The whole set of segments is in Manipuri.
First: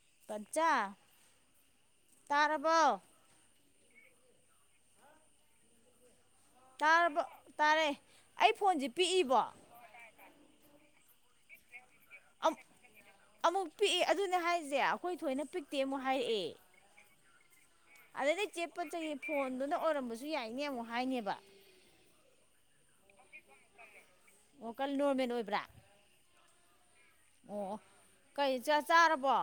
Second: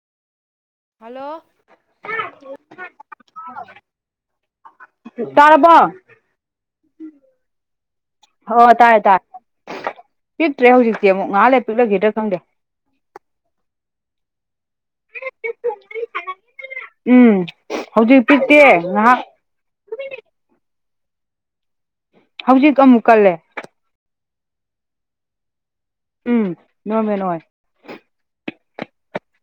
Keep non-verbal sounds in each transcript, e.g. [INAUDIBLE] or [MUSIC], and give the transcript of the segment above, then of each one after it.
[INAUDIBLE] ꯍꯜꯂꯣ ꯇꯥꯔꯕꯣ ꯇꯥꯔꯕꯣ ꯇꯥꯔꯕ ꯇꯥꯔꯦ ꯑꯩ ꯑꯣ ꯐꯣꯟꯁꯦ ꯇꯥꯔꯦ ꯇꯥꯔꯦ ꯄꯤꯛꯏꯕꯣ ꯄꯤꯛꯇ꯭ꯔꯦ ꯍꯧꯖꯤꯛꯇꯤꯃꯨꯛ ꯉꯥꯏꯍꯥꯛ ꯂꯩꯔ ꯄꯤꯛꯈꯤꯒ ꯑꯃꯨꯛ ꯄꯤꯛꯏ ꯑꯗꯨꯅꯦ ꯍꯥꯏꯔꯤꯁꯦ ꯑꯈꯣꯏ ꯊꯣꯏꯅ ꯄꯤꯛꯇꯦ ꯑꯃꯨꯛ ꯍꯥꯏꯔꯛꯑꯦ ꯎꯝ ꯍꯧꯖꯤꯛ ꯑꯗꯩꯗꯩ ꯄꯤꯛꯇꯦ ꯆꯦꯠꯄ ꯉꯥꯏꯍꯥꯛ ꯐꯣꯟꯗꯨꯅ ꯑꯣꯏꯔꯝꯕꯁꯨ ꯌꯥꯏꯅꯦ ꯑꯃꯨꯛ ꯍꯥꯏꯅꯦꯕ ꯍꯧꯖꯤꯛ ꯑꯃꯨꯛ ꯀꯜꯂꯦ ꯑꯃꯨꯛꯀ ꯅꯣꯔꯃꯦꯟ ꯑꯣꯏꯕ꯭ꯔꯥ ꯎꯝ ꯅꯣꯔꯃꯦꯜ ꯑꯣꯏ ꯑꯣ ꯀꯩ ꯆꯥꯔꯕꯣ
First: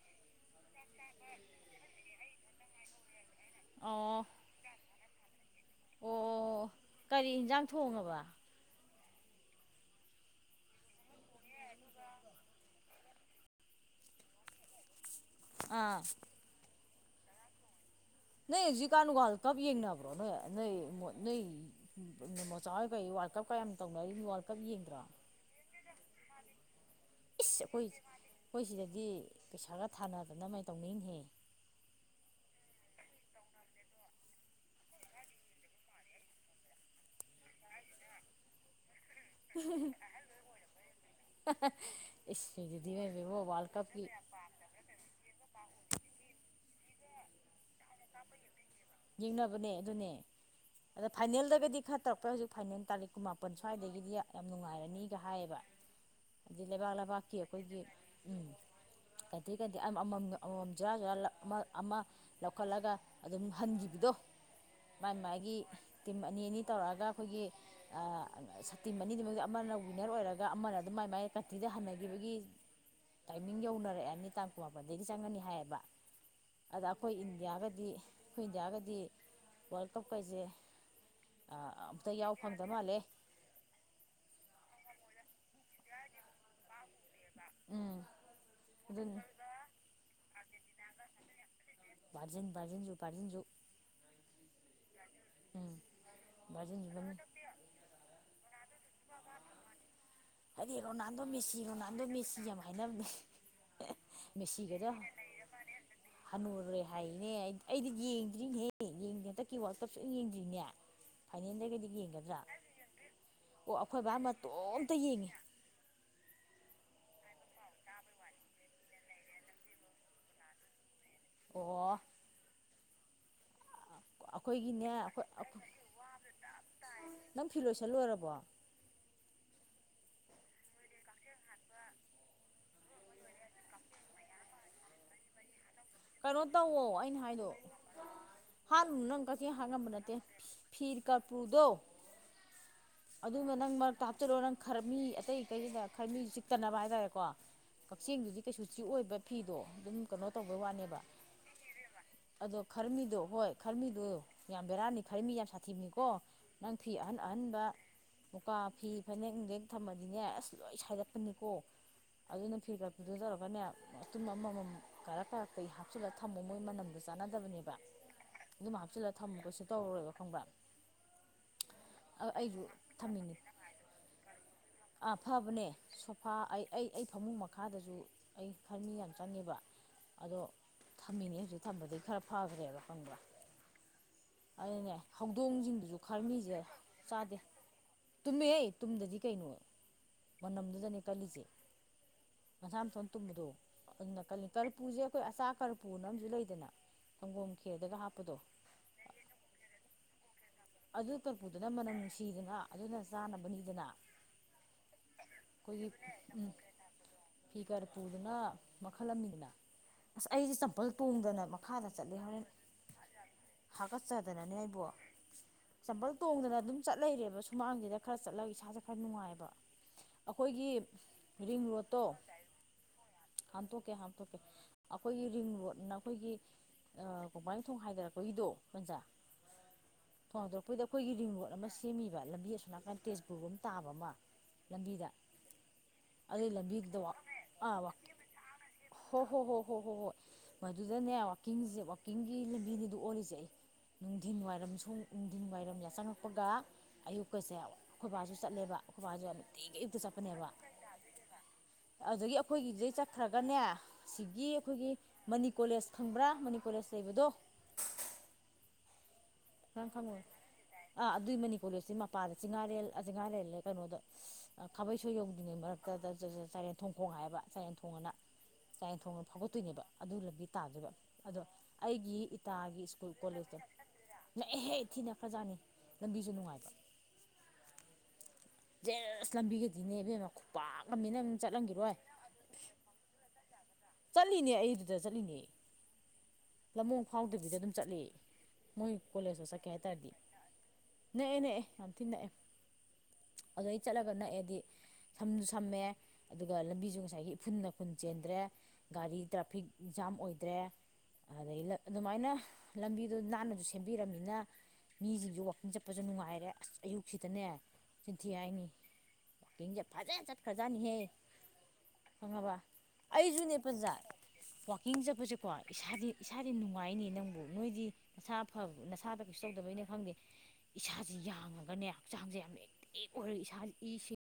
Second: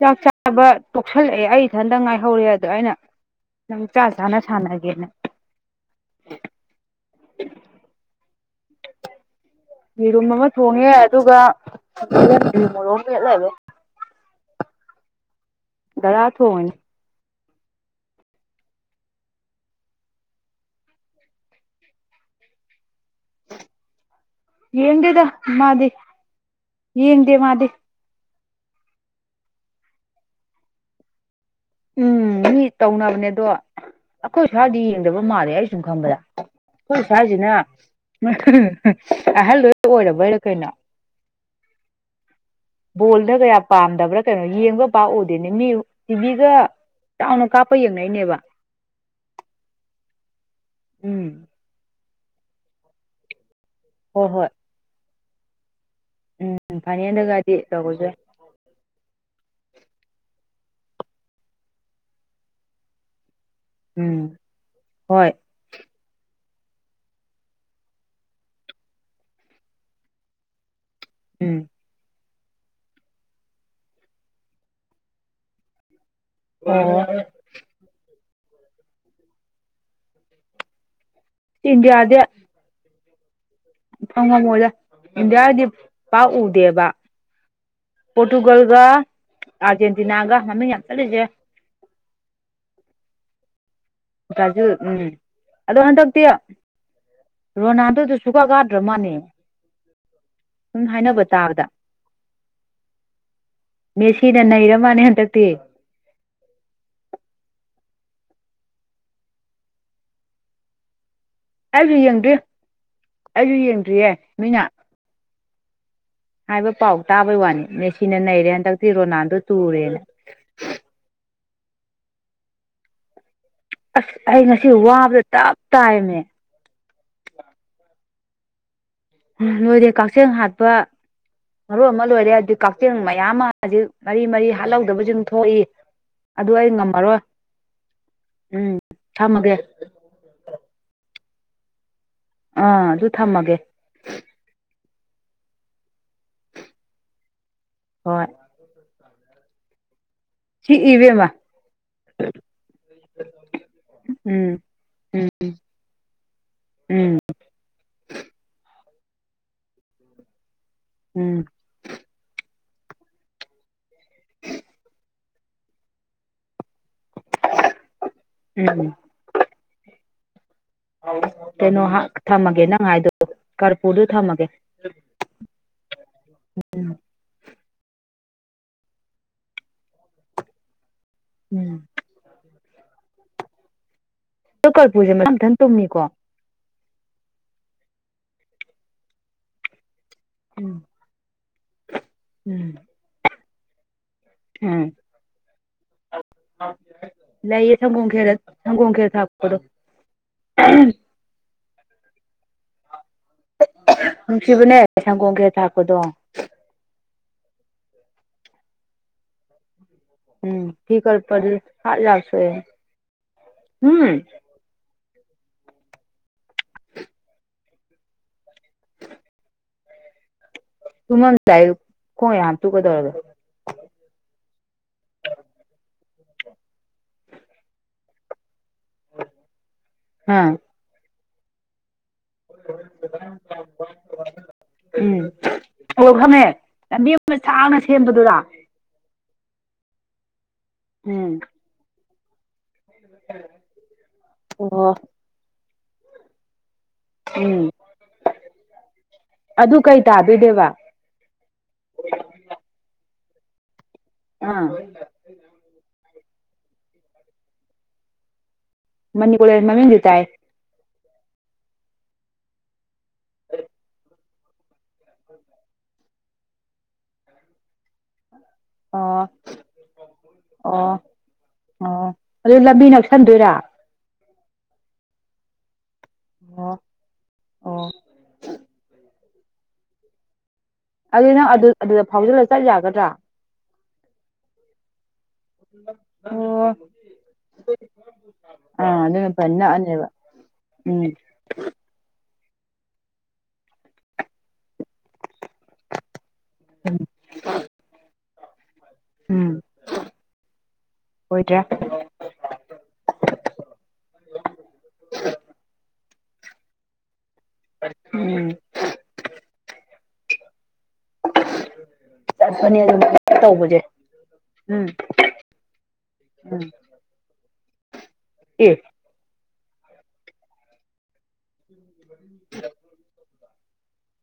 ꯆꯥꯛ ꯆꯥꯕ ꯇꯣꯛꯁꯤꯜꯂꯛꯑꯦ ꯑꯩ ꯏꯊꯟꯇ ꯉꯥꯏꯍꯧꯔꯦ ꯑꯗ ꯑꯩꯅ ꯅꯪ ꯆꯥ ꯆꯥꯅ ꯁꯥꯟꯅꯒꯦꯅ ꯑꯣ ꯑꯣ ꯀꯔꯤ ꯏꯟꯁꯥꯡ ꯊꯣꯡꯉꯕ ꯌꯦꯔꯨꯝ ꯑꯃ ꯊꯣꯡꯉꯦ ꯑꯗꯨꯒ [UNINTELLIGIBLE] ꯑꯥ ꯗꯌꯥ ꯊꯣꯡꯉꯤꯅꯤ ꯅꯣꯏ ꯍꯧꯖꯤꯀꯥꯟꯅ ꯋ꯭ꯔꯥꯜꯀꯞ ꯌꯦꯡꯅꯕ꯭ꯔꯣ ꯅꯣꯏ ꯅꯣꯏ ꯃꯣꯆꯥ ꯋ꯭ꯔꯥꯜ ꯀꯞ ꯀꯌꯥꯝ ꯇꯧꯅꯔꯤ ꯋ꯭ꯔꯥꯜ ꯀꯞ ꯌꯦꯡꯗ꯭ꯔꯣ ꯌꯦꯡꯗꯦꯗ ꯃꯥꯗꯤ ꯌꯦꯡꯗꯦ ꯃꯥꯗꯤ ꯑꯈꯣꯏ ꯁꯤꯗꯗꯤ ꯄꯩꯁꯥꯒ ꯊꯥꯅꯗꯅ ꯃꯥꯏ ꯇꯧꯅꯤꯡꯍ ꯎꯝ ꯃꯤ ꯇꯧꯅꯕꯅꯦ ꯑꯗꯣ ꯑꯩꯈꯣꯏ ꯏꯁ꯭ꯋꯥꯏꯗꯤ ꯌꯦꯡꯗꯕ ꯃꯥꯜꯂꯦ ꯑꯩ ꯁꯨꯝ ꯈꯪꯕꯗ ꯑꯈꯣꯏ ꯁ꯭ꯋꯥꯁꯤꯅ ꯑꯍꯜ ꯂꯣꯏ ꯑꯣꯏꯔꯕꯩꯔꯥ ꯀꯩꯅꯣ ꯍꯥꯍꯥ ꯕꯣꯜꯗ ꯀꯌꯥ ꯄꯥꯝꯗꯕ꯭ꯔꯥ ꯀꯩꯅꯣ ꯌꯦꯡꯕ ꯄꯥꯛꯎꯗꯦꯅꯦ ꯃꯤ ꯇꯤꯕꯤꯒ ꯆꯥꯎꯅ ꯀꯥꯞꯄ ꯌꯦꯡꯅꯩꯅꯦꯕ ꯌꯦꯡꯅꯕꯅꯦ ꯑꯗꯨꯅꯦ ꯑꯗꯨꯅꯦ ꯎꯝ ꯐꯥꯏꯅꯦꯜꯗꯒꯗꯤ ꯈꯔ ꯇꯧ ꯍꯧꯖꯤꯛ ꯐꯥꯏꯅꯦꯜ ꯇꯥꯔꯤꯛ ꯀꯨꯟꯃꯥꯄꯟ ꯁ꯭ꯋꯥꯏꯗꯒꯤꯗꯤ ꯍꯣꯏ ꯌꯥꯝ ꯍꯣꯏ ꯅꯨꯡꯉꯥꯏꯔꯅꯤꯒ ꯍꯥꯏꯌꯦꯕ ꯎꯝ ꯂꯩꯕꯥꯛ ꯂꯩꯕꯥꯛꯀꯤ ꯐꯥꯏꯅꯦꯜꯗꯒꯗꯤ ꯑꯈꯣꯏꯒꯤ ꯇꯧꯕꯁꯨ ꯌꯥꯏ ꯎꯝ ꯑꯗꯒꯤ ꯀꯩꯗꯤ ꯑꯃꯃꯝ ꯑꯃꯃꯝ ꯖꯣꯔꯥ ꯖꯔꯥ ꯑꯃ ꯑꯃ ꯂꯧꯈꯠꯂꯒ ꯑꯗꯨꯝ ꯍꯟꯈꯤꯕꯗꯣ ꯎꯝ ꯃꯥꯥꯏ ꯍꯣꯏ ꯃꯥꯒꯤ ꯇꯤꯝ ꯑꯅꯤ ꯑꯅꯤ ꯇꯧꯔꯛꯑꯒ ꯑꯩꯈꯣꯏꯒꯤ ꯇꯤꯝ ꯑꯅꯤꯗꯨꯃꯛꯇ ꯑꯃꯅ ꯋꯤꯟꯅꯔ ꯑꯣꯏꯔꯒ ꯑꯃꯅ ꯃꯥꯏ ꯃꯥꯥꯏ ꯎꯝ ꯀꯟꯇ꯭ꯔꯤꯗ ꯍꯥꯟꯟꯅꯈꯤꯕꯒꯤ ꯇꯥꯏꯃꯤꯡ ꯌꯧꯅꯔꯛꯑꯅꯤ ꯇꯥꯡ ꯀꯨꯟꯃꯥꯄꯟꯗꯒꯤ ꯆꯪꯉꯅꯤ ꯍꯥꯏꯌꯦꯕ ꯗꯤ ꯑꯣ ꯑꯩꯈꯣꯏ ꯏꯟꯗꯤꯌꯥꯒꯗꯤ ꯋꯥꯔꯜ ꯀꯞ ꯀꯩꯁꯦ ꯑ ꯑꯝꯇ ꯏꯟꯗꯤꯌꯥꯗꯤ ꯌꯥꯎ ꯐꯪꯗ ꯃꯥꯜꯂꯦ ꯍꯪꯉꯝꯃꯣꯏꯗ ꯏꯟꯗꯤꯌꯥꯗꯤ ꯄꯥꯛꯎꯗꯦꯕ ꯎꯝ ꯄꯣꯔꯇꯨꯒꯜꯒ ꯑꯗꯨ ꯑꯥꯔꯖꯦꯟꯇꯤꯅꯥꯒ ꯃꯃꯤꯡ ꯌꯥꯝ ꯆꯠꯂꯤꯁꯦ ꯕ꯭ꯔꯥꯖꯤꯟ ꯕ꯭ꯔꯥꯖꯤꯟꯁꯨ ꯕ꯭ꯔꯥꯖꯤꯟꯁꯨ ꯕ꯭ꯔꯥꯖꯤꯟ ꯎꯝ ꯑꯗꯣ ꯍꯟꯗꯛꯇꯤ ꯚꯥꯔꯖꯤꯟꯁꯨ ꯃꯃꯤꯡ ꯔꯣꯅꯥꯜꯗꯣꯗꯨ ꯁꯨꯀ ꯀꯗ꯭ꯔ ꯃꯥꯅꯦ ꯍꯥꯏꯗꯤ ꯔꯣꯅꯥꯜꯗꯣ ꯃꯦꯁꯤ ꯔꯣꯅꯥꯜꯗꯣ ꯃꯦꯁꯤ ꯌꯥꯝ ꯍꯥꯏꯅꯕꯅꯦ ꯃꯦꯁꯤꯅ ꯅꯩꯔ ꯃꯦꯁꯤꯒꯗꯣ ꯃꯥꯅꯦ ꯍꯟꯗꯛꯇꯤ ꯍꯅꯨꯔꯦ ꯍꯥꯢꯅꯦ ꯑꯩ ꯑꯩꯗꯤ ꯌꯦꯡꯗ꯭ꯔꯤꯅꯦꯍꯦ ꯌꯦꯡꯗ꯭ꯔꯤ ꯍꯟꯗꯛꯀꯤ ꯋꯥꯟꯀꯞ ꯁꯨꯌꯦꯡ ꯌꯦꯡꯗ꯭ꯔꯤꯅꯦ ꯐꯥꯏꯅꯦꯜꯗꯩ ꯒꯗꯤ ꯑꯩꯁꯨ ꯌꯦꯡꯗ꯭ꯔꯤ ꯌꯦꯡꯒꯗ꯭ꯔꯥ ꯑꯩꯁꯨ ꯑꯣ ꯑꯩꯈꯣꯏ ꯌꯦꯡꯗ꯭ꯔꯤꯌꯦ ꯕꯥ ꯃꯤꯅ ꯃꯇꯣꯝꯇ ꯌꯦꯡꯉꯤ ꯍꯥꯏꯕ ꯄꯥꯎ ꯇꯥꯕꯩ ꯋꯥꯅꯤ ꯃꯦꯁꯤꯅ ꯅꯩꯔꯦ ꯍꯟꯗꯛꯇꯤ ꯔꯣꯅꯥꯜꯗꯣ ꯇꯨꯔꯦꯅ ꯑꯣ ꯑꯁ ꯑꯩ ꯉꯁꯤ ꯑꯩꯈꯣꯏꯒꯤꯅꯦ ꯋꯥꯕꯗ ꯑꯩꯈꯣꯏ ꯇꯞ ꯇꯥꯏꯌꯦꯃꯦ ꯋꯥ ꯅꯣꯏꯗꯤ ꯀꯛꯆꯦꯜ ꯍꯥꯠꯄ ꯃꯔꯣꯟ ꯑꯃ ꯂꯣꯏꯔꯦ ꯑꯗꯨ ꯀꯛꯆꯦꯡ ꯃꯌꯥꯝ ꯑꯃꯁꯤ ꯃꯔꯤ ꯃꯔꯤ ꯍꯥꯠꯍꯧꯗꯕꯁꯤꯡ ꯊꯣꯛꯏ ꯀꯩꯅꯣ ꯑꯗꯨ ꯑꯩ ꯇꯧꯋꯣ ꯉꯝꯃꯔꯣꯏ ꯑꯩꯅ ꯍꯥꯏꯗꯣ ꯎꯝ ꯍꯥꯠꯂꯨꯅꯣ ꯅꯪ ꯊꯝꯃꯒꯦ ꯀꯛꯆꯦꯡ ꯍꯥꯠ ꯉꯝꯕ ꯅꯠꯇꯦ ꯐꯤ ꯀ ꯎꯄꯨꯗꯣ ꯑꯥ ꯑꯗꯨ ꯑꯗꯨꯅ ꯊꯝꯃꯒꯦ ꯅꯪ ꯃꯔꯛꯇ ꯍꯥꯞꯆꯟꯂꯣ ꯅꯪ ꯈꯔꯃꯤ ꯑꯇꯩ ꯑꯇꯩꯗꯨꯗ ꯈꯔ ꯃꯤꯁꯨ ꯆꯤꯛꯇꯅꯕ ꯍꯥꯏꯇꯥꯔꯦꯀꯣ ꯍꯣꯏ ꯀꯛꯆꯦꯡꯗꯨꯗꯤ ꯀꯩꯁꯨ ꯆꯤꯛꯑꯣꯏꯕ ꯐꯤꯗꯣ ꯑꯗꯨꯝ ꯀꯩꯅꯣ ꯇꯧꯕꯩ ꯁꯤ ꯋꯥꯅꯤ ꯏꯕꯦꯝꯃ [INAUDIBLE] ꯑꯗꯣ ꯈꯔꯃꯤꯗꯣ ꯍꯣꯏ ꯈꯔꯃꯤꯗꯣ ꯎꯝ ꯌꯥꯝ ꯕꯦꯔꯥꯅꯤ ꯎꯝ ꯈꯔꯃꯤ ꯌꯥꯝ ꯁꯥꯊꯤꯕꯅꯤꯀꯣ ꯅꯪ ꯐꯤ ꯎꯝ ꯑꯍꯟ ꯑꯍꯟ [UNINTELLIGIBLE] ꯃꯨꯀꯥ ꯐꯤ ꯐꯅꯦꯛ ꯅꯨꯡꯗꯦꯛ ꯊꯝꯃꯗꯤꯅꯦ ꯑꯁ ꯂꯣꯏ ꯎꯝ ꯁꯥꯏꯗꯠꯄꯅꯤꯀꯣ ꯑꯗꯨꯅ ꯐꯤ ꯀꯔꯄꯨꯔꯗꯣ ꯇꯧꯔꯒꯅꯦ ꯃꯇꯨꯝ ꯑꯃꯃꯝ ꯀꯥꯔꯛ ꯀꯥꯔꯛꯛꯇ ꯍꯥꯞꯆꯤꯜꯂꯒ ꯊꯝꯃꯣ ꯃꯣꯏ ꯃꯅꯝꯗꯣ ꯑꯗꯨ ꯆꯥꯟꯅꯗꯕꯅꯦꯕ ꯑꯗꯨꯝ ꯎꯝ ꯍꯥꯞꯆꯤꯜꯂꯒ ꯊꯝꯃꯣ ꯀꯩꯁꯨ ꯇꯧꯔꯔꯣꯏꯕ ꯈꯪꯕ꯭ꯔꯥ ꯑꯧ ꯀꯩꯅꯣ ꯍꯥ ꯑꯩꯁꯨ ꯊꯝꯃꯒꯦ ꯅꯪ ꯍꯥꯏꯗꯣ ꯀꯔꯄꯨꯔꯗꯣ ꯊꯝꯃꯒꯦ ꯑ ꯐꯕꯅꯦ ꯁꯣꯐꯥ ꯑꯩ ꯑꯩ ꯑꯩ ꯐꯃꯨꯡ ꯃꯈꯥꯗꯁꯨ ꯑꯩ ꯈꯔ ꯃꯤ ꯌꯥꯝ ꯆꯪꯉꯦꯕ ꯑꯗꯣ ꯊꯝꯃꯤꯅꯦ ꯍꯧꯖꯤꯛ ꯎꯝ ꯊꯝꯕꯗꯒꯤ ꯈꯔ ꯐꯈ꯭ꯔꯦꯕ ꯐꯪꯕ꯭ꯔ ꯑꯗꯣ ꯑꯩꯅꯦ ꯀꯔꯄꯨꯔꯁꯦ ꯃꯊꯟ ꯃꯊꯟ ꯍꯧꯗꯣꯡꯁꯤꯡꯗꯨꯁꯨ ꯇꯨꯝꯃꯤꯀꯣ ꯈꯥꯔꯃꯤꯁꯦ ꯆꯥꯗꯦ ꯇꯨꯝꯃꯦꯍꯦ ꯇꯨꯝꯗꯗꯤ ꯀꯩꯅꯣ ꯎꯝ ꯃꯅꯝꯗꯨꯗꯅꯦ ꯀꯜꯂꯤꯁꯦ ꯎꯝ ꯃꯁꯥꯝꯇꯣꯝ ꯇꯨꯝꯕꯗꯣ ꯑꯗꯨꯅ ꯀ ꯎꯝ ꯀꯔꯤꯄꯨꯁꯦ ꯑꯩꯈꯣꯏ ꯑꯆꯥ ꯀꯔꯄꯨꯅ ꯑꯃꯁꯝꯨ ꯂꯩꯗꯅ ꯁꯪꯒꯣꯝ ꯈꯦꯔꯗꯒ ꯍꯥꯞꯄꯗꯣ ꯀꯩ ꯑꯆꯥꯄꯣꯠꯅꯣ [INAUDIBLE] ꯑꯗꯨ ꯀꯔꯄꯨꯗꯨꯅ ꯃꯅꯝ ꯅꯨꯡꯁꯤꯗꯅ ꯑꯗꯨꯅ ꯆꯥꯅꯕꯅꯤꯗꯅ ꯅꯨꯡꯁꯤꯕꯅꯦ ꯁꯪꯒꯣꯝ ꯈꯦꯔ ꯊꯥꯛꯄꯗꯣ ꯐꯤ ꯀꯔꯄꯨꯔꯗꯨꯅ ꯃꯈꯜ ꯑꯃꯅꯤꯗꯅ ꯑꯁ ꯑꯩꯁꯦ ꯎꯝ ꯆꯝꯄꯜ ꯐꯤ ꯀꯔꯄꯟ ꯇꯣꯡꯗꯅ ꯃꯈꯥꯗ ꯍꯥꯠ ꯆꯠꯂꯦ ꯌꯥꯗ꯭ꯔꯦ ꯍꯣꯔꯦꯟ ꯍꯥꯀꯠꯆꯗꯅꯅꯦ ꯑꯩꯕꯣ ꯆꯝꯄꯜ ꯇꯣꯡꯗꯅ ꯑꯗꯨꯝ ꯆꯠ ꯂꯩꯔꯦꯕ ꯁꯨꯃꯥꯡꯁꯤꯗ ꯈꯔ ꯆꯠꯂꯒ ꯏꯁꯥꯁꯦ ꯈꯔ ꯅꯨꯡꯉꯥꯏꯕ ꯑꯩꯈꯣꯏꯒꯤ ꯇꯨꯝ ꯃꯝ ꯇꯥꯏ ꯔꯤꯡ ꯔꯣꯗꯠꯇꯣ ꯈꯣꯡ ꯌꯥ ꯇꯨ ꯀꯗ ꯍꯥꯝꯇꯣꯛꯀꯦ ꯍꯥꯝꯇꯣꯛꯀꯦ ꯑꯩꯈꯣꯏꯒꯤ ꯔꯤꯡ ꯔꯣꯠꯅ ꯑꯩꯈꯣꯏꯒꯤ ꯀꯣꯡꯕꯥꯥꯡꯊꯣꯡ ꯍꯥꯏꯗꯔꯛꯀꯣ ꯍꯤꯗꯣ ꯀꯟꯖꯥ ꯊꯣꯡ ꯑ ꯍꯥꯡꯗꯣꯔꯛꯄꯩꯗ ꯑꯩꯈꯣꯏꯒꯤ ꯔꯤꯡ ꯔꯣꯗ ꯑꯃ ꯁꯦꯝꯃꯤꯕ ꯂꯝꯕꯤ ꯑꯁꯣꯝ ꯅꯥꯀꯟꯗ ꯇꯦꯖꯄꯨꯔꯕꯨꯛ ꯇꯥꯕ ꯑꯃ ꯂꯝꯕꯤꯗ ꯎꯝ ꯑꯣ ꯈꯪꯉꯦ ꯑꯗꯨꯏ ꯂꯝꯕꯤꯗꯨꯗ ꯂꯝꯕꯤ ꯑꯃ ꯁꯥꯡꯅ ꯑꯥ ꯁꯦꯝꯕꯗꯨꯔꯥ ꯍꯣ ꯍꯣ ꯍꯣ ꯍꯣ ꯍꯣꯏ ꯍꯣꯏ ꯃꯗꯨꯗꯅꯦ ꯎꯝ ꯋꯥꯛꯀꯤꯡꯖꯦ ꯀꯥꯛꯀꯤꯡꯒꯤ ꯂꯝꯕꯤꯅꯤꯗꯣ ꯑꯣꯜꯂꯤꯁꯦ ꯅꯨꯡꯊꯤꯟ ꯋꯥꯏꯔꯝ ꯑꯣ ꯁꯨꯡ ꯅꯨꯡꯊꯤꯟ ꯋꯥꯏꯔꯝ ꯌꯥꯆꯪꯉꯛꯄꯒ ꯑꯌꯨꯛꯀꯁꯦ ꯎꯝ ꯑꯩꯈꯣꯏꯕꯥꯁꯨ ꯆꯠꯂꯦꯕ ꯑꯩꯈꯣꯏꯕꯥꯁꯨ ꯌꯥꯝ ꯅꯨꯡꯇꯤꯒꯤ ꯑꯗꯨ ꯑꯌꯨꯛꯇ ꯀꯩ ꯆꯠꯄꯅꯦꯕ ꯇꯥꯗꯣꯏꯅꯦꯕ ꯑꯗꯨꯗꯒꯤ ꯑꯩꯈꯣꯏꯒꯤꯗꯩ ꯆꯠꯈ꯭ꯔꯒꯅꯦ ꯑꯁꯤꯒꯤ ꯑꯥ ꯑꯩꯈꯣꯏꯒꯤ ꯃꯅꯤ ꯀꯣꯂꯦꯖ ꯈꯪꯕ꯭ꯔꯥ ꯃꯅꯤ ꯀꯣꯂꯦꯖ ꯂꯩꯕꯗꯣ ꯃꯅꯤ ꯀꯣꯂꯦꯖ ꯈꯪ ꯃꯃꯤꯡꯗꯤ ꯇꯥꯏ ꯈꯪꯉꯣꯏ ꯑꯥ ꯑꯗꯨꯏ ꯃꯅꯤ ꯀꯣꯂꯦꯖꯇꯨꯏ ꯃꯄꯥꯥꯗ ꯆꯤꯡꯉꯥꯔꯦꯜ ꯑ ꯆꯤꯡꯍꯥꯔꯦꯜꯌꯦ ꯀꯩꯅꯣꯗ ꯈꯥꯕꯩꯁꯣꯏ ꯌꯧꯗ꯭ꯔꯤꯉꯩ ꯃꯔꯛꯇ ꯆꯔꯦꯟꯊꯣꯡꯈꯣꯡ ꯍꯥꯏꯌꯦꯕ ꯆꯔꯦꯟ ꯊꯣꯡ ꯑꯅ ꯆꯥꯏꯔꯦꯟ ꯊꯣꯡ ꯂꯣꯝ ꯑꯣ ꯐꯥꯎꯒꯠꯇꯣꯏꯅꯦꯕ ꯑꯗꯨ ꯂꯝꯕꯤ ꯇꯥꯗꯣꯏꯕ ꯑꯣ ꯑꯗꯣ ꯑꯣ ꯑꯩꯒꯤ ꯑꯗꯨ ꯏꯇꯥꯒꯤ ꯂꯝꯕꯤ ꯁ꯭ꯀꯨꯜ ꯅꯛꯁꯟꯗꯣꯏꯔꯥ ꯀꯣꯂꯦꯖꯇ ꯅꯛꯑꯦꯍꯦ ꯊꯤ ꯅꯛꯈ꯭ꯔꯖꯥꯠꯅꯤ ꯂꯝꯕꯤꯁꯨ ꯅꯨꯡꯉꯥꯏꯕ ꯑꯣ ꯑꯣ ꯖꯦꯁ ꯂꯝꯕꯤꯒꯗꯤꯅꯦ ꯏꯕꯦꯝꯃ ꯈꯨ ꯑꯗꯨꯗꯤ ꯅꯪ ꯑꯗꯨ ꯑꯗꯨꯗ ꯐꯥꯎꯖꯜꯂ ꯆꯠ ꯌꯥꯒꯗ꯭ꯔ ꯆꯠꯂꯤꯅꯦ ꯑꯩꯗꯨꯗ ꯆꯠꯂꯤꯅꯦ ꯑꯣ ꯂꯃꯣꯡ ꯐꯥꯎꯗꯕꯤꯗ ꯑꯗꯨꯝ ꯆꯠꯂꯤ ꯃꯣꯏ ꯑꯥ ꯑꯗꯨꯅ ꯀꯣꯂꯦꯖꯇ ꯐꯅ ꯆꯠꯀꯦ ꯍꯥꯏ ꯅꯛꯑꯅꯦꯕ ꯇꯥꯔꯗꯤ ꯎꯝ ꯅꯦꯛꯑꯦ ꯅꯦꯛꯑꯦ ꯌꯥꯝ ꯊꯤ ꯅꯛꯑꯦ ꯑꯗꯩ ꯆꯠꯂꯒ ꯅꯛꯑꯦꯗꯤ ꯁꯝꯁꯨ ꯁꯝꯃꯦ ꯑꯗꯨꯒ ꯂꯝꯕꯤꯁꯨ ꯉꯁꯥꯏꯒꯤ ꯏꯐꯨꯟ ꯅꯐꯨꯟ ꯆꯦꯟꯗ꯭ꯔꯦ ꯒꯥꯔꯤ ꯎꯝ ꯇ꯭ꯔꯥꯐꯤꯛ ꯖꯥꯝ ꯑꯣꯏꯗ꯭ꯔꯦ ꯑꯣꯏꯗ꯭ꯔꯥ ꯑꯗꯩ ꯑꯗꯨꯃꯥꯏꯅ ꯂꯝꯕꯤꯗꯣ ꯅꯥꯟꯅꯁꯨ ꯁꯦꯝꯕꯤꯔꯝꯅꯤꯅ ꯃꯤꯁꯤꯡꯁꯨ ꯋꯥꯀꯤꯡ ꯆꯠꯄꯁꯨ ꯅꯨꯡꯉꯥꯏ ꯔꯦ ꯑꯁ ꯑꯌꯨꯛꯁꯤꯗꯅꯦ ꯆꯤꯟꯊꯤ ꯎꯝ ꯍꯥꯏꯅꯤ ꯋꯥꯀꯤꯡꯁꯦ ꯐꯖꯟ ꯆꯠꯈ꯭ꯔ [UNINTELLIGIBLE] ꯇꯧꯕ ꯆꯨꯖꯥꯛ ꯋꯥꯛꯀꯤꯡ ꯆꯠꯄꯁꯦꯀꯣ ꯏꯁꯥꯗꯤ ꯏꯁꯥꯗꯤ ꯎꯝ ꯅꯨꯡꯉꯥꯏꯅꯦ ꯅꯪꯕꯨ ꯅꯣꯏꯗꯤ ꯅꯁꯥ ꯐ ꯑꯦ ꯅꯁꯥꯗꯣ ꯀꯩ ꯇꯧꯗꯕꯩꯅꯦ ꯈꯪꯗꯦ ꯏꯁꯥꯥꯁꯦ ꯌꯥꯡꯉꯒꯅꯦ ꯍꯛꯆꯥꯡꯁꯦ ꯌꯥꯝ ꯑꯦꯛꯇꯤꯛ ꯑꯣꯏꯔꯒ ꯏꯁꯥꯖꯦ ꯏꯁꯤꯡ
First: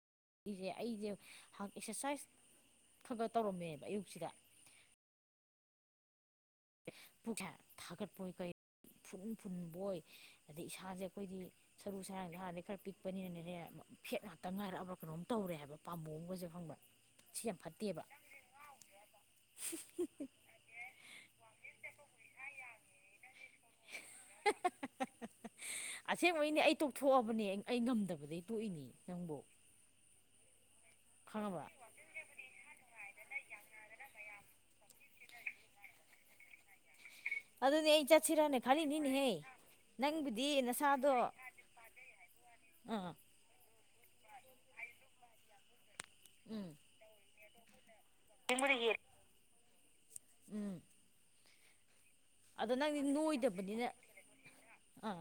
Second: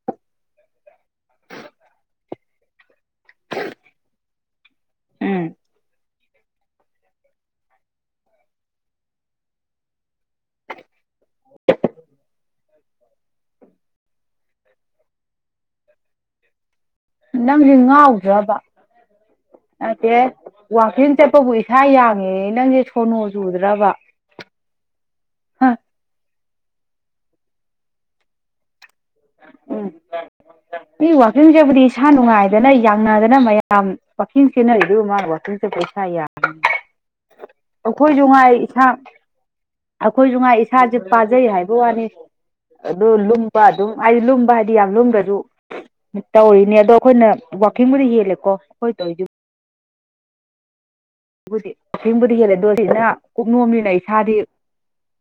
ꯁꯦ ꯑꯩꯁꯦ ꯍꯥꯟ ꯑꯦꯛꯁꯔꯁꯥꯏꯁ ꯈꯒ ꯇꯧꯔꯝꯃꯦ ꯑꯌꯨꯛꯁꯤꯗ ꯎꯝ ꯄꯨꯛꯁꯦ ꯊꯥꯒꯠꯄꯣꯏ ꯀꯩ ꯏꯐꯨꯟ ꯐꯨꯟꯕꯣꯏ ꯑꯗꯩ ꯏꯁꯥꯁꯦ ꯑꯩꯈꯣꯏꯗꯤ ꯁꯔꯨ ꯁꯔꯥꯡꯁꯦ ꯍꯥꯟꯅꯗꯩ ꯈꯔ ꯄꯤꯛꯄꯅꯤꯅꯦꯅꯦ ꯐꯦꯠ ꯉꯥꯛꯇ ꯉꯥꯏꯔꯛꯑꯕ ꯀꯩꯅꯣꯝ ꯇꯧꯔꯦ ꯍꯥꯏꯕ ꯄꯥꯝꯕꯣꯝ ꯃꯣꯏꯖꯦ ꯈꯪꯕ꯭ꯔ ꯅꯪꯁꯦ ꯉꯥꯎꯗ꯭ꯔꯕ ꯅꯠꯇꯦ ꯋꯥꯀꯤꯡ ꯆꯠ ꯏꯁꯥ ꯌꯥꯡꯉꯦꯌꯦ ꯅꯪꯁꯦ ꯁꯣꯟꯅꯣ ꯆꯨꯗ꯭ꯔꯕ ꯍꯪ ꯅꯣꯏꯅꯦ ꯑꯩ ꯇꯣꯛꯊꯣꯛꯑꯕꯅꯦ ꯑꯩ ꯉꯝꯗꯕꯗꯒꯤ ꯇꯣꯛꯏꯅꯤ ꯅꯪꯕꯣ ꯑꯩꯅ ꯋꯥꯥꯛꯀꯤꯡ ꯆꯦꯟꯕꯗꯤ ꯏꯁꯥ ꯅꯨꯡꯉꯥꯏꯗꯅ ꯌꯥ ꯅꯨꯉꯥꯏꯗꯅ ꯃꯌꯥꯝ ꯋꯥꯛꯀꯤꯡ ꯆꯦꯟꯅꯔꯤꯁꯤꯕꯨ ꯃꯥ ꯋꯥꯋꯀꯤꯡ ꯆꯠꯄ ꯏꯁꯥ ꯌꯥꯡꯉꯤ ꯑꯗꯨꯗꯤ ꯑꯩ ꯆꯠꯁꯤꯔꯅ ꯈꯜꯂꯤꯅꯤ ꯅꯦꯍꯦ ꯑꯩꯈꯣꯏꯁꯨ ꯉꯥꯏ ꯏꯁꯥꯁꯦ ꯄꯥꯖꯩ ꯍꯥꯏꯕ ꯋꯥꯅꯤ ꯑꯗꯨ ꯑꯥ ꯂꯨꯝꯕ ꯑꯗꯨꯝ ꯍꯥꯏꯗꯤ ꯂꯨꯝꯕ ꯍꯥꯏꯗꯤ ꯌꯥꯝ ꯂꯨꯝꯗ꯭ꯔꯁꯨ ꯎꯝ ꯇꯧꯔꯤꯅꯦ ꯑꯗꯣ ꯑꯩꯈꯣꯏꯅ ꯋꯥꯛ ꯀꯤꯡꯕꯨꯗꯤ ꯍꯦꯜꯂꯦꯀꯣ ꯑꯩꯈꯣꯏ ꯇꯩꯖꯨ ꯎꯝ ꯕꯨꯗꯤ ꯀꯤꯡꯕꯨꯗꯤ ꯍꯦꯜꯂꯦꯗꯣ ꯑꯗꯣ ꯅꯪꯗꯤ ꯁꯤꯅ ꯅꯣꯏꯗꯕꯅꯤꯅ ꯀꯨꯞꯅꯣꯝꯅꯤꯅ ꯏꯁꯥꯗꯤ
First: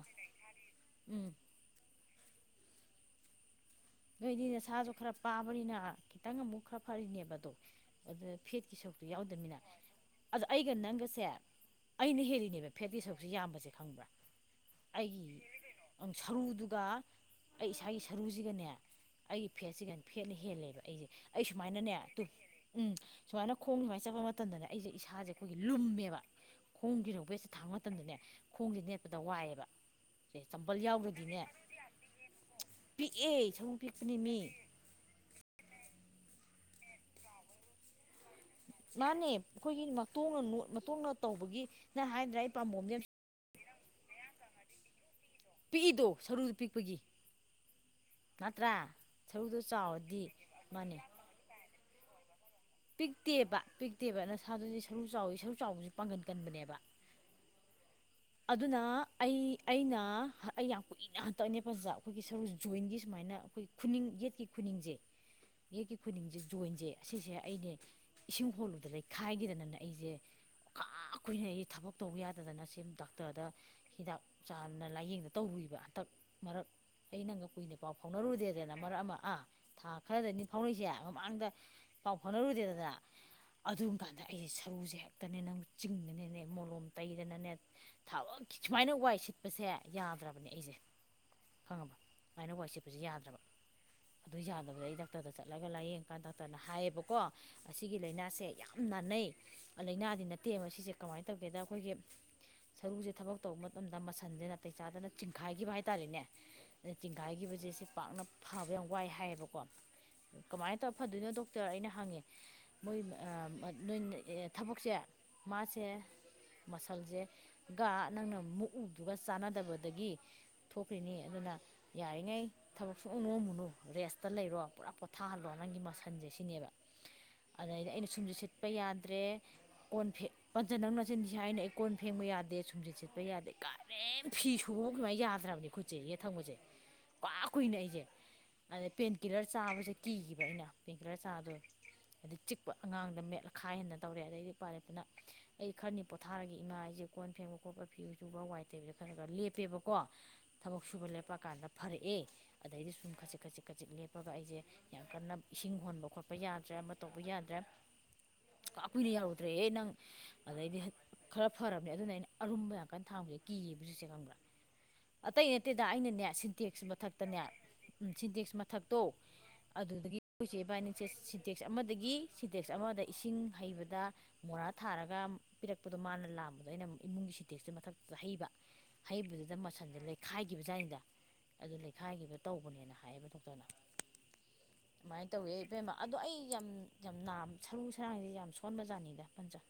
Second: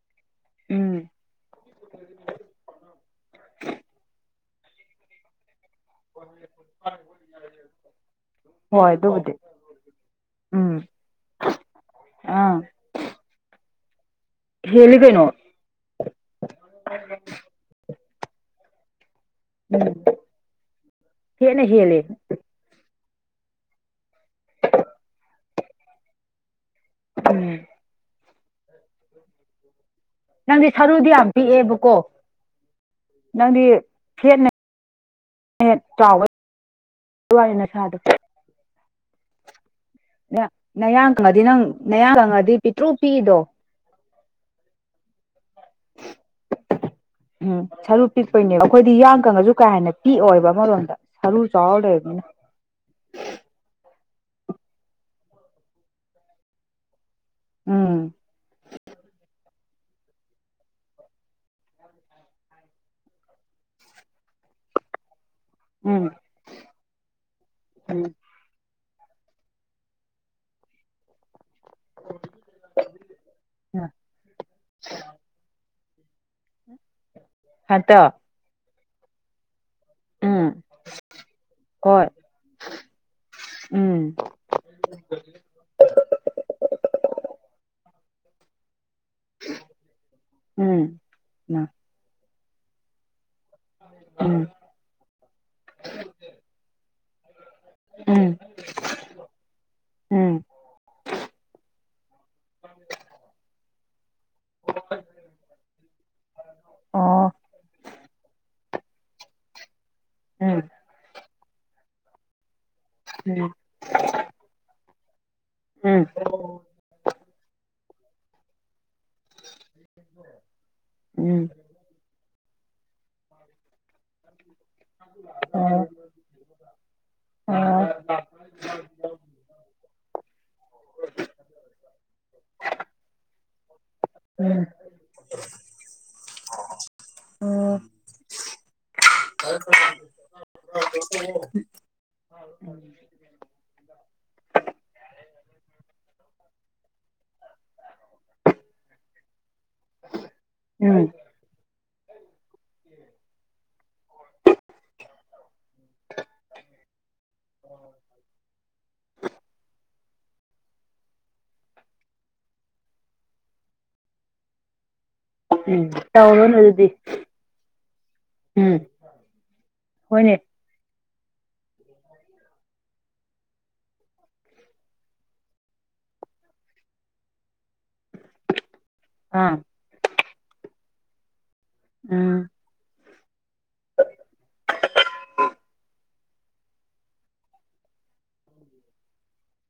[UNINTELLIGIBLE] ꯎꯝ [INAUDIBLE] ꯅꯣꯏꯗꯤ ꯅꯁꯥꯁꯨ ꯈꯔ ꯄꯥꯕꯅꯤꯅ ꯑ ꯈꯤꯇꯪ ꯑꯃꯨꯛ ꯈꯔ ꯐꯔꯤꯅꯦꯕ ꯑꯗꯣ ꯑꯗꯨ ꯐꯦꯠꯀꯤ ꯍꯣꯏ ꯁꯔꯨꯛꯇꯨ ꯑꯗꯨꯕꯨꯗꯤ ꯌꯥꯎꯗꯝꯃꯤꯅ ꯑꯁ ꯎꯝ ꯑꯩꯒ ꯅꯪꯒꯁꯦ ꯑꯩꯅ ꯑꯥ ꯍꯦꯜꯂꯤꯅꯦꯕ ꯐꯦꯠꯀꯤ ꯁꯔꯨꯛꯁꯦ ꯌꯥꯝꯕꯁꯦ ꯈꯪꯕ꯭ꯔꯥ ꯍꯦꯜꯂꯤ ꯀꯩꯅꯣ ꯑꯩꯒꯤ ꯑꯪ ꯁꯥꯔꯨꯗꯨꯒ ꯑꯩ ꯏꯁꯥꯒꯤ ꯁꯔꯨꯁꯤꯒꯅꯦ ꯑꯩꯒꯤ ꯎꯝ ꯐꯦꯠꯁꯤꯒ ꯐꯦꯠꯅ ꯍꯦꯜꯂꯦꯕ ꯑꯩꯁꯦ ꯑꯩ ꯐꯦꯠꯅ ꯁꯨꯃꯥꯏꯅꯅꯦ ꯍꯦꯜꯂꯤ ꯇꯨ ꯎꯝ ꯁꯨꯃꯥꯏꯅ ꯈꯣꯡ ꯁꯨꯃꯥꯏꯅ ꯆꯠꯄ ꯃꯇꯝꯗꯅꯦ ꯑꯩꯁꯦ ꯏꯁꯥꯁꯦ ꯑꯩꯈꯣꯏꯒꯤ ꯂꯨꯝꯃꯦꯕ ꯈꯣꯡꯒꯤ ꯔ ꯎꯝ ꯋꯦꯠꯁꯦ ꯊꯥꯡꯕ ꯃꯇꯝꯗꯅꯦ ꯈꯣꯡꯁꯦ ꯅꯦꯠꯄꯗ ꯋꯥꯏꯌꯦꯕ ꯅꯪꯗꯤ ꯁꯔꯨꯗꯤ ꯌꯥꯝ ꯄꯤꯛꯑꯦꯕꯀꯣ ꯄꯤꯛꯑꯦ ꯅꯪꯗꯤ ꯁꯔꯨ ꯄꯤꯛꯄꯅꯤ ꯃꯤ [UNINTELLIGIBLE] ꯃꯥꯟꯅꯦ ꯑꯈꯣꯏꯒꯤ ꯃꯇꯣꯡꯅ ꯅꯣꯠ ꯃꯇꯣꯡꯅ ꯅꯌꯥꯡ ꯀꯪꯉꯗꯤ ꯑꯆꯧꯕꯒꯤ ꯅꯪ ꯅꯌꯥꯡ ꯍꯥꯏꯗ꯭ꯔ ꯑꯩ ꯀꯪꯉꯗꯤ ꯄꯥꯝꯕꯣꯝꯁ ꯄꯤꯛꯇ꯭ꯔꯨ ꯌꯥꯝ ꯄꯤꯛꯏꯗꯣ ꯄꯤꯛꯏꯗꯣ ꯁꯔꯨꯗꯨ ꯄꯤꯛꯄꯒꯤ ꯎꯝ ꯁꯔꯨ ꯄꯤꯛꯄꯩꯅꯦꯕ ꯅꯠꯇ꯭ꯔꯥ ꯑꯈꯣꯏꯗꯤ ꯌꯥꯌꯥꯡ ꯀꯪꯉꯁꯨ ꯁꯔꯨꯗꯣ ꯀꯥ ꯍꯦꯟꯅ ꯆꯥꯎꯔꯗꯤ ꯄꯤꯛꯑꯣꯕ ꯑꯃꯔꯣꯝꯗ ꯃꯥꯅꯦ ꯁꯔꯨ ꯆꯥꯎꯔꯂꯩ ꯎꯝ ꯄꯤꯛꯇꯦꯕ ꯄꯤꯛꯇꯦꯕ ꯅꯁꯥꯗꯨꯗꯤ ꯁꯔꯨ ꯆꯥꯎꯏ ꯁꯔꯨ ꯆꯥꯎꯕꯁꯨ ꯄꯥꯡꯒꯟ ꯀꯟꯕꯅꯦꯕ ꯎꯝ ꯑꯗꯨꯅ ꯑꯩ ꯑꯩꯅ ꯑꯩ ꯌꯥꯝ ꯀꯨꯏꯅ ꯍꯟꯇꯛꯅꯦ ꯄꯖꯥ ꯑꯩꯈꯣꯏꯒꯤ ꯁꯔꯨ ꯖꯣꯏꯟꯒꯤ ꯁꯨꯃꯥꯏꯅ ꯃꯥꯏꯅ ꯑꯈꯣꯏ ꯈꯨꯅꯤꯡ ꯌꯦꯠꯀꯤ ꯈꯨꯅꯤꯡꯁꯦ ꯌꯦꯛꯀꯤ ꯎꯝ ꯈꯨꯅꯤꯡꯁꯦ ꯖꯣꯏꯟꯁꯦ ꯑꯁꯤꯁꯦ ꯑꯩꯩꯅ ꯏꯁꯤꯡ ꯍꯣꯜꯂꯨꯗ ꯂꯩ ꯈꯥꯏꯈꯤꯗꯅꯅ ꯑꯩꯁꯦ ꯀꯥ ꯀꯨꯏꯅꯩ ꯑꯩꯁꯦ ꯊꯕꯛ ꯇꯧꯕ ꯌꯥꯗꯗꯅ ꯁꯦꯝꯗ ꯗꯥꯛꯇꯗ ꯎꯝ ꯍꯤꯗꯥꯛ ꯆꯥꯅ ꯂꯥꯏꯌꯦꯡꯗ ꯇꯧꯕꯕ ꯍꯟꯇꯛ ꯃꯔꯛ ꯑꯩ ꯅꯪꯒ ꯀꯨꯏꯅ ꯄꯥꯎ ꯍꯟꯇꯣ ꯐꯥꯎꯅꯔꯨꯗꯦꯗꯅ ꯃꯔꯛ ꯑꯃ ꯑꯥ ꯊꯥ ꯈꯔꯗꯅꯤ ꯎꯝ ꯐꯥꯎꯅꯔꯤꯁꯦ ꯃꯃꯥꯡꯗ ꯍꯣꯏ ꯄꯥꯎ ꯐꯥꯎꯅꯔꯨꯗꯦꯗꯗꯅ ꯑꯗꯨꯝ ꯎꯝ ꯀꯥꯟꯗ ꯑꯩꯁꯦ ꯁꯔꯨꯁꯦ ꯍꯦꯛꯇꯅꯦ ꯅꯪ ꯆꯤꯡꯗꯅꯅꯦ ꯃꯣꯂꯣꯝ ꯇꯩꯗꯅꯅꯦ ꯊꯕꯛ ꯁꯨꯃꯥꯏꯅ ꯋꯥꯏ ꯁꯤꯠꯄꯁꯦ ꯌꯥꯗ꯭ꯔꯕꯅꯦ ꯑꯩꯁꯦ ꯎꯝ ꯈꯪꯉꯕ ꯁꯨꯃꯥꯏꯅ ꯋꯥꯏ ꯁꯤꯠꯄꯁꯨ ꯌꯥꯗ꯭ꯔꯕ ꯑꯗꯨ ꯎꯝ ꯌꯥꯗꯕꯗ ꯑꯩ ꯗꯥꯛꯇꯔꯗ ꯆꯠꯂꯒ ꯂꯥꯏꯌꯦꯡꯀꯥꯟꯗ ꯗꯥꯛꯇꯔꯅ ꯍꯥꯏꯌꯦꯕ ꯑꯁꯤꯒꯤ ꯎꯝ ꯂꯥꯏꯅꯥꯁꯦ ꯌꯥꯝ ꯅꯥꯟꯅꯩ ꯂꯥꯏꯅꯥꯗꯤ ꯎꯝ ꯅꯠꯇꯦ ꯃꯁꯤꯁꯦ ꯀꯃꯥꯏꯅ ꯇꯧꯒꯦꯗ ꯑꯩꯈꯣꯏꯒꯤ ꯁꯔꯨꯁꯦ ꯊꯕꯛ ꯇꯧꯕ ꯃꯇꯝꯗ ꯃꯁꯥ ꯁꯟꯗ ꯅꯥꯇꯩ ꯆꯥꯗꯅ ꯆꯤꯡꯈꯥꯏꯈꯤꯕ ꯍꯥꯏꯇꯥꯥꯔꯦꯅꯦ ꯑꯗ ꯑꯣ ꯆꯤꯡꯈꯥꯏꯈꯤꯕꯁꯦ ꯁꯤ ꯄꯥꯛꯅ ꯐꯥꯕ ꯌꯥꯝ ꯋꯥꯏ ꯍꯥꯏꯌꯦꯕꯀꯣ ꯎꯝ ꯀꯃꯥꯏꯅ ꯇꯧꯔ ꯐꯗꯣꯏꯅꯣ ꯗꯣꯛꯇꯔ ꯑꯩꯅ ꯍꯪꯉꯦ ꯃꯣꯏ ꯎꯝ ꯅꯣꯏ ꯊꯕꯛꯁꯦ ꯃꯥꯁꯦ ꯎꯝ ꯃꯁꯜꯁꯦ ꯅꯪꯅ ꯃꯨꯛꯎꯗꯨꯒ ꯆꯥꯟꯅꯗꯕꯗꯒꯤ ꯊꯣꯛꯈ꯭ꯔꯤꯅꯤ ꯎꯝ ꯑꯗꯨꯅ ꯌꯥꯔꯤꯉꯩ ꯊꯕꯛ ꯁꯨ ꯅꯣꯝ ꯅꯣꯝꯃꯨꯅꯨ ꯔꯦꯁꯇ ꯂꯩꯔꯣ ꯄꯨꯔꯥ ꯄꯣꯊꯥꯍꯜꯂꯣ ꯑ ꯅꯪꯒꯤ ꯃꯁꯟꯁꯦ ꯁꯤꯅꯦꯕ ꯑꯗꯗꯩꯗꯤ ꯎꯝ ꯑꯩꯅ ꯁꯨꯝꯖꯤꯠ ꯁꯤꯠꯄ ꯌꯥꯗ꯭ꯔꯦ ꯀꯣꯟ ꯄꯟꯖ ꯅꯪꯅ ꯁꯤꯟꯊꯤ ꯍꯥꯏꯅ ꯑꯩ ꯀꯣꯟ ꯐꯦꯡꯕ ꯌꯥꯗꯦ ꯁꯨꯝꯖꯤꯠ ꯁꯤꯠꯄ ꯌꯥꯗꯦ ꯀꯔꯤꯝ ꯐꯤ ꯁꯨꯕꯣ ꯀꯨꯃꯥꯏꯅ ꯌꯥꯗ꯭ꯔꯕꯅꯤ ꯈꯨꯠꯁꯦ ꯌꯦꯠ ꯊꯪꯕꯁꯦ ꯀꯥ ꯀꯨꯏꯅ ꯎꯝ ꯑꯩꯁꯦ ꯑꯗꯩ ꯄꯦꯟꯀꯤꯂꯔ ꯆꯥꯕꯁꯦ ꯀꯤꯕ ꯑꯩꯅ ꯄꯦꯟꯀꯤꯂꯔ ꯆꯥꯗꯣꯏꯦ ꯑꯗꯩ ꯆꯤꯛꯄ ꯑꯉꯥꯡꯗ ꯃꯦꯠꯈꯥꯏ ꯍꯟꯗꯤ ꯇꯧꯔꯦ ꯑꯗꯩꯗꯤ ꯎꯄꯥꯏ ꯂꯩꯇꯅ ꯑꯩ ꯈꯔꯅꯤ ꯄꯣꯊꯥ [UNINTELLIGIBLE] ꯀꯣꯟ ꯐꯦꯡꯕ ꯈꯣꯠꯄ ꯐꯤꯌꯨ ꯆꯨꯕ ꯋꯥꯏ ꯇꯩꯕꯗ ꯈꯔ ꯈꯔ ꯂꯦꯞꯄꯦꯕꯀꯣ ꯊꯕꯛ ꯁꯨꯕ ꯎꯝ ꯂꯦꯞꯄꯑꯀꯥꯟꯗ ꯐꯔꯛꯑꯦ ꯑꯗꯩꯗꯤ ꯁꯨꯝ ꯈꯖꯤꯛ ꯈꯖꯤꯛ ꯈꯖꯤꯛ ꯂꯦꯞꯄꯦ ꯑꯗꯨꯒ ꯑꯩꯁꯦ ꯌꯥꯝ ꯀꯟꯅ ꯏꯁꯤꯡ ꯍꯣꯟꯕ ꯈꯣꯠꯄ ꯌꯥꯗ꯭ꯔꯦ ꯑꯃ ꯇꯧꯕ ꯌꯥꯗ꯭ꯔꯦ ꯑꯣꯈꯥꯛꯀꯨꯏꯅ ꯌꯥꯔꯨꯗ꯭ꯔꯦꯍꯦ ꯅꯪ ꯑꯗꯩꯗꯤ ꯈꯔ ꯐꯔꯕꯅꯦ ꯑꯗꯨꯅ ꯑꯩꯅ ꯑꯔꯨꯝꯕ ꯌꯥꯝ ꯀꯟꯅ ꯊꯥꯡꯕꯁꯦ ꯀꯤꯕ ꯆꯁꯦ ꯈꯪꯕ꯭ꯔꯥ ꯑꯇꯩ ꯅꯠꯇꯦꯗ ꯑꯩꯅꯅꯦ ꯇꯧꯔꯣꯅꯦ ꯁꯤꯟꯇꯦꯛꯁ ꯑꯗꯨꯗꯤ ꯃꯊꯛꯇꯅꯦ ꯎꯝ ꯁꯤꯟꯇꯦꯛꯁ ꯎꯝ ꯃꯊꯛꯇꯣ ꯑꯗꯨꯗꯒꯤ ꯍꯣꯏꯅꯦ ꯈꯣꯏ ꯆꯦꯕꯅꯤ ꯁ ꯁꯤꯟꯇꯦꯛꯁ ꯑꯃꯗꯒꯤ ꯁꯤꯟꯇꯦꯛꯁ ꯑꯃꯗ ꯏꯁꯤꯡ ꯍꯩꯕꯗ ꯃꯣꯔꯥ ꯊꯥꯔꯒ ꯄꯤꯔꯛꯄꯗ ꯃꯥꯅ ꯂꯥꯛꯕ ꯑꯩꯅ ꯃꯨꯛ ꯏꯃꯨꯡꯒꯤ ꯁꯤꯇꯦꯛꯁꯁ ꯃꯊꯛꯇꯨꯗ ꯍꯩꯕ ꯍꯩꯕꯗꯨꯗ ꯑꯥ ꯃꯁꯟꯁꯦ ꯂꯩꯈꯥꯏꯈꯤꯕ ꯖꯥꯏꯅꯤꯗ ꯑꯗꯨ ꯂꯩꯈꯥꯏꯈꯤꯕ ꯎꯝ ꯇꯧꯕꯅꯦꯅ ꯍꯥꯏꯌꯦꯕ ꯗꯣꯛꯇꯔꯅ ꯑꯗꯨꯃꯥꯏꯅ ꯇꯧꯋꯤ ꯏꯕꯦꯝꯃ ꯑꯗꯣ ꯑꯩ ꯌꯥꯝ ꯌꯥꯝ ꯅꯥꯝ ꯁꯔꯨ ꯁꯔꯥꯡꯁꯤ ꯌꯥꯝ ꯁꯣꯟꯕ ꯖꯥꯠꯅꯤꯗ ꯄꯟꯖ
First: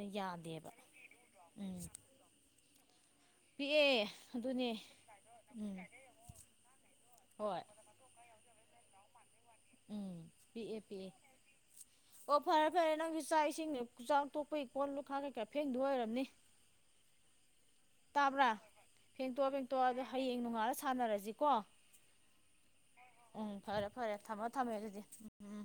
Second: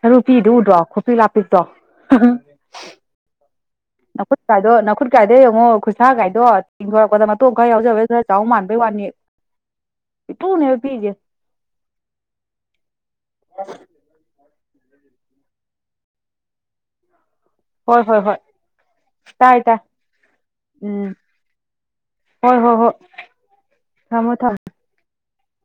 ꯁꯔꯨ ꯄꯤꯛꯏꯗꯣ ꯎꯗ꯭ꯔꯣ ꯈꯨꯄꯤꯛ ꯂꯥꯄꯤꯛꯇꯣ ꯎꯝ ꯄꯤꯛꯑꯦ ꯅꯥꯈꯨꯠ ꯑꯗꯨꯅꯦ ꯀꯥꯏꯗꯣ ꯅꯥꯐꯨꯠ ꯀꯥꯏꯗꯣ ꯌꯦꯡꯉꯣ ꯎꯝ ꯈꯨꯠꯁꯥ ꯀꯥꯏꯗꯣ ꯇꯦꯡꯊꯣꯔꯛꯄ ꯔꯛꯄꯗ ꯃꯇꯣꯡ ꯍꯣꯏ ꯈꯔ ꯌꯥꯎꯖꯕꯦ ꯈꯔ ꯆꯥꯎ ꯃꯥꯟꯕꯩ ꯋꯥꯅꯤꯌꯦ ꯎꯝ ꯄꯤꯑꯦ ꯄꯤꯛꯑꯦ ꯑꯣ ꯐꯔꯦ ꯐꯔꯦ ꯅꯪꯁꯨ ꯆꯥꯛ ꯏꯁꯤꯡꯅꯆꯥꯛ ꯑꯩꯈꯣꯏꯒꯤ ꯀꯣꯜ ꯂꯨꯈꯥꯛ ꯀꯩ ꯀ ꯐꯦꯡꯗꯧ ꯑꯣꯏꯔꯝꯅꯤ ꯍꯣꯏ ꯍꯣꯏ ꯍꯣꯏ ꯇꯥꯕ꯭ꯔꯥ ꯐꯦꯡꯇꯣꯛꯑꯣ ꯇꯥꯏ ꯇꯥꯏ ꯐꯦꯡꯇꯣꯛꯑꯣ ꯑꯗ ꯍꯌꯦꯡ ꯅꯣꯡꯉꯥꯜꯂ ꯎꯝ ꯁꯥꯟꯅꯔꯁꯤꯀꯣ ꯍꯣꯏ ꯍꯣꯏ ꯍꯣꯏ ꯎꯝ ꯐꯔꯦ ꯐꯔꯦ ꯊꯝꯃꯣ ꯊꯝꯃꯣ ꯑꯗꯨꯗꯤ ꯎꯝ ꯎꯝ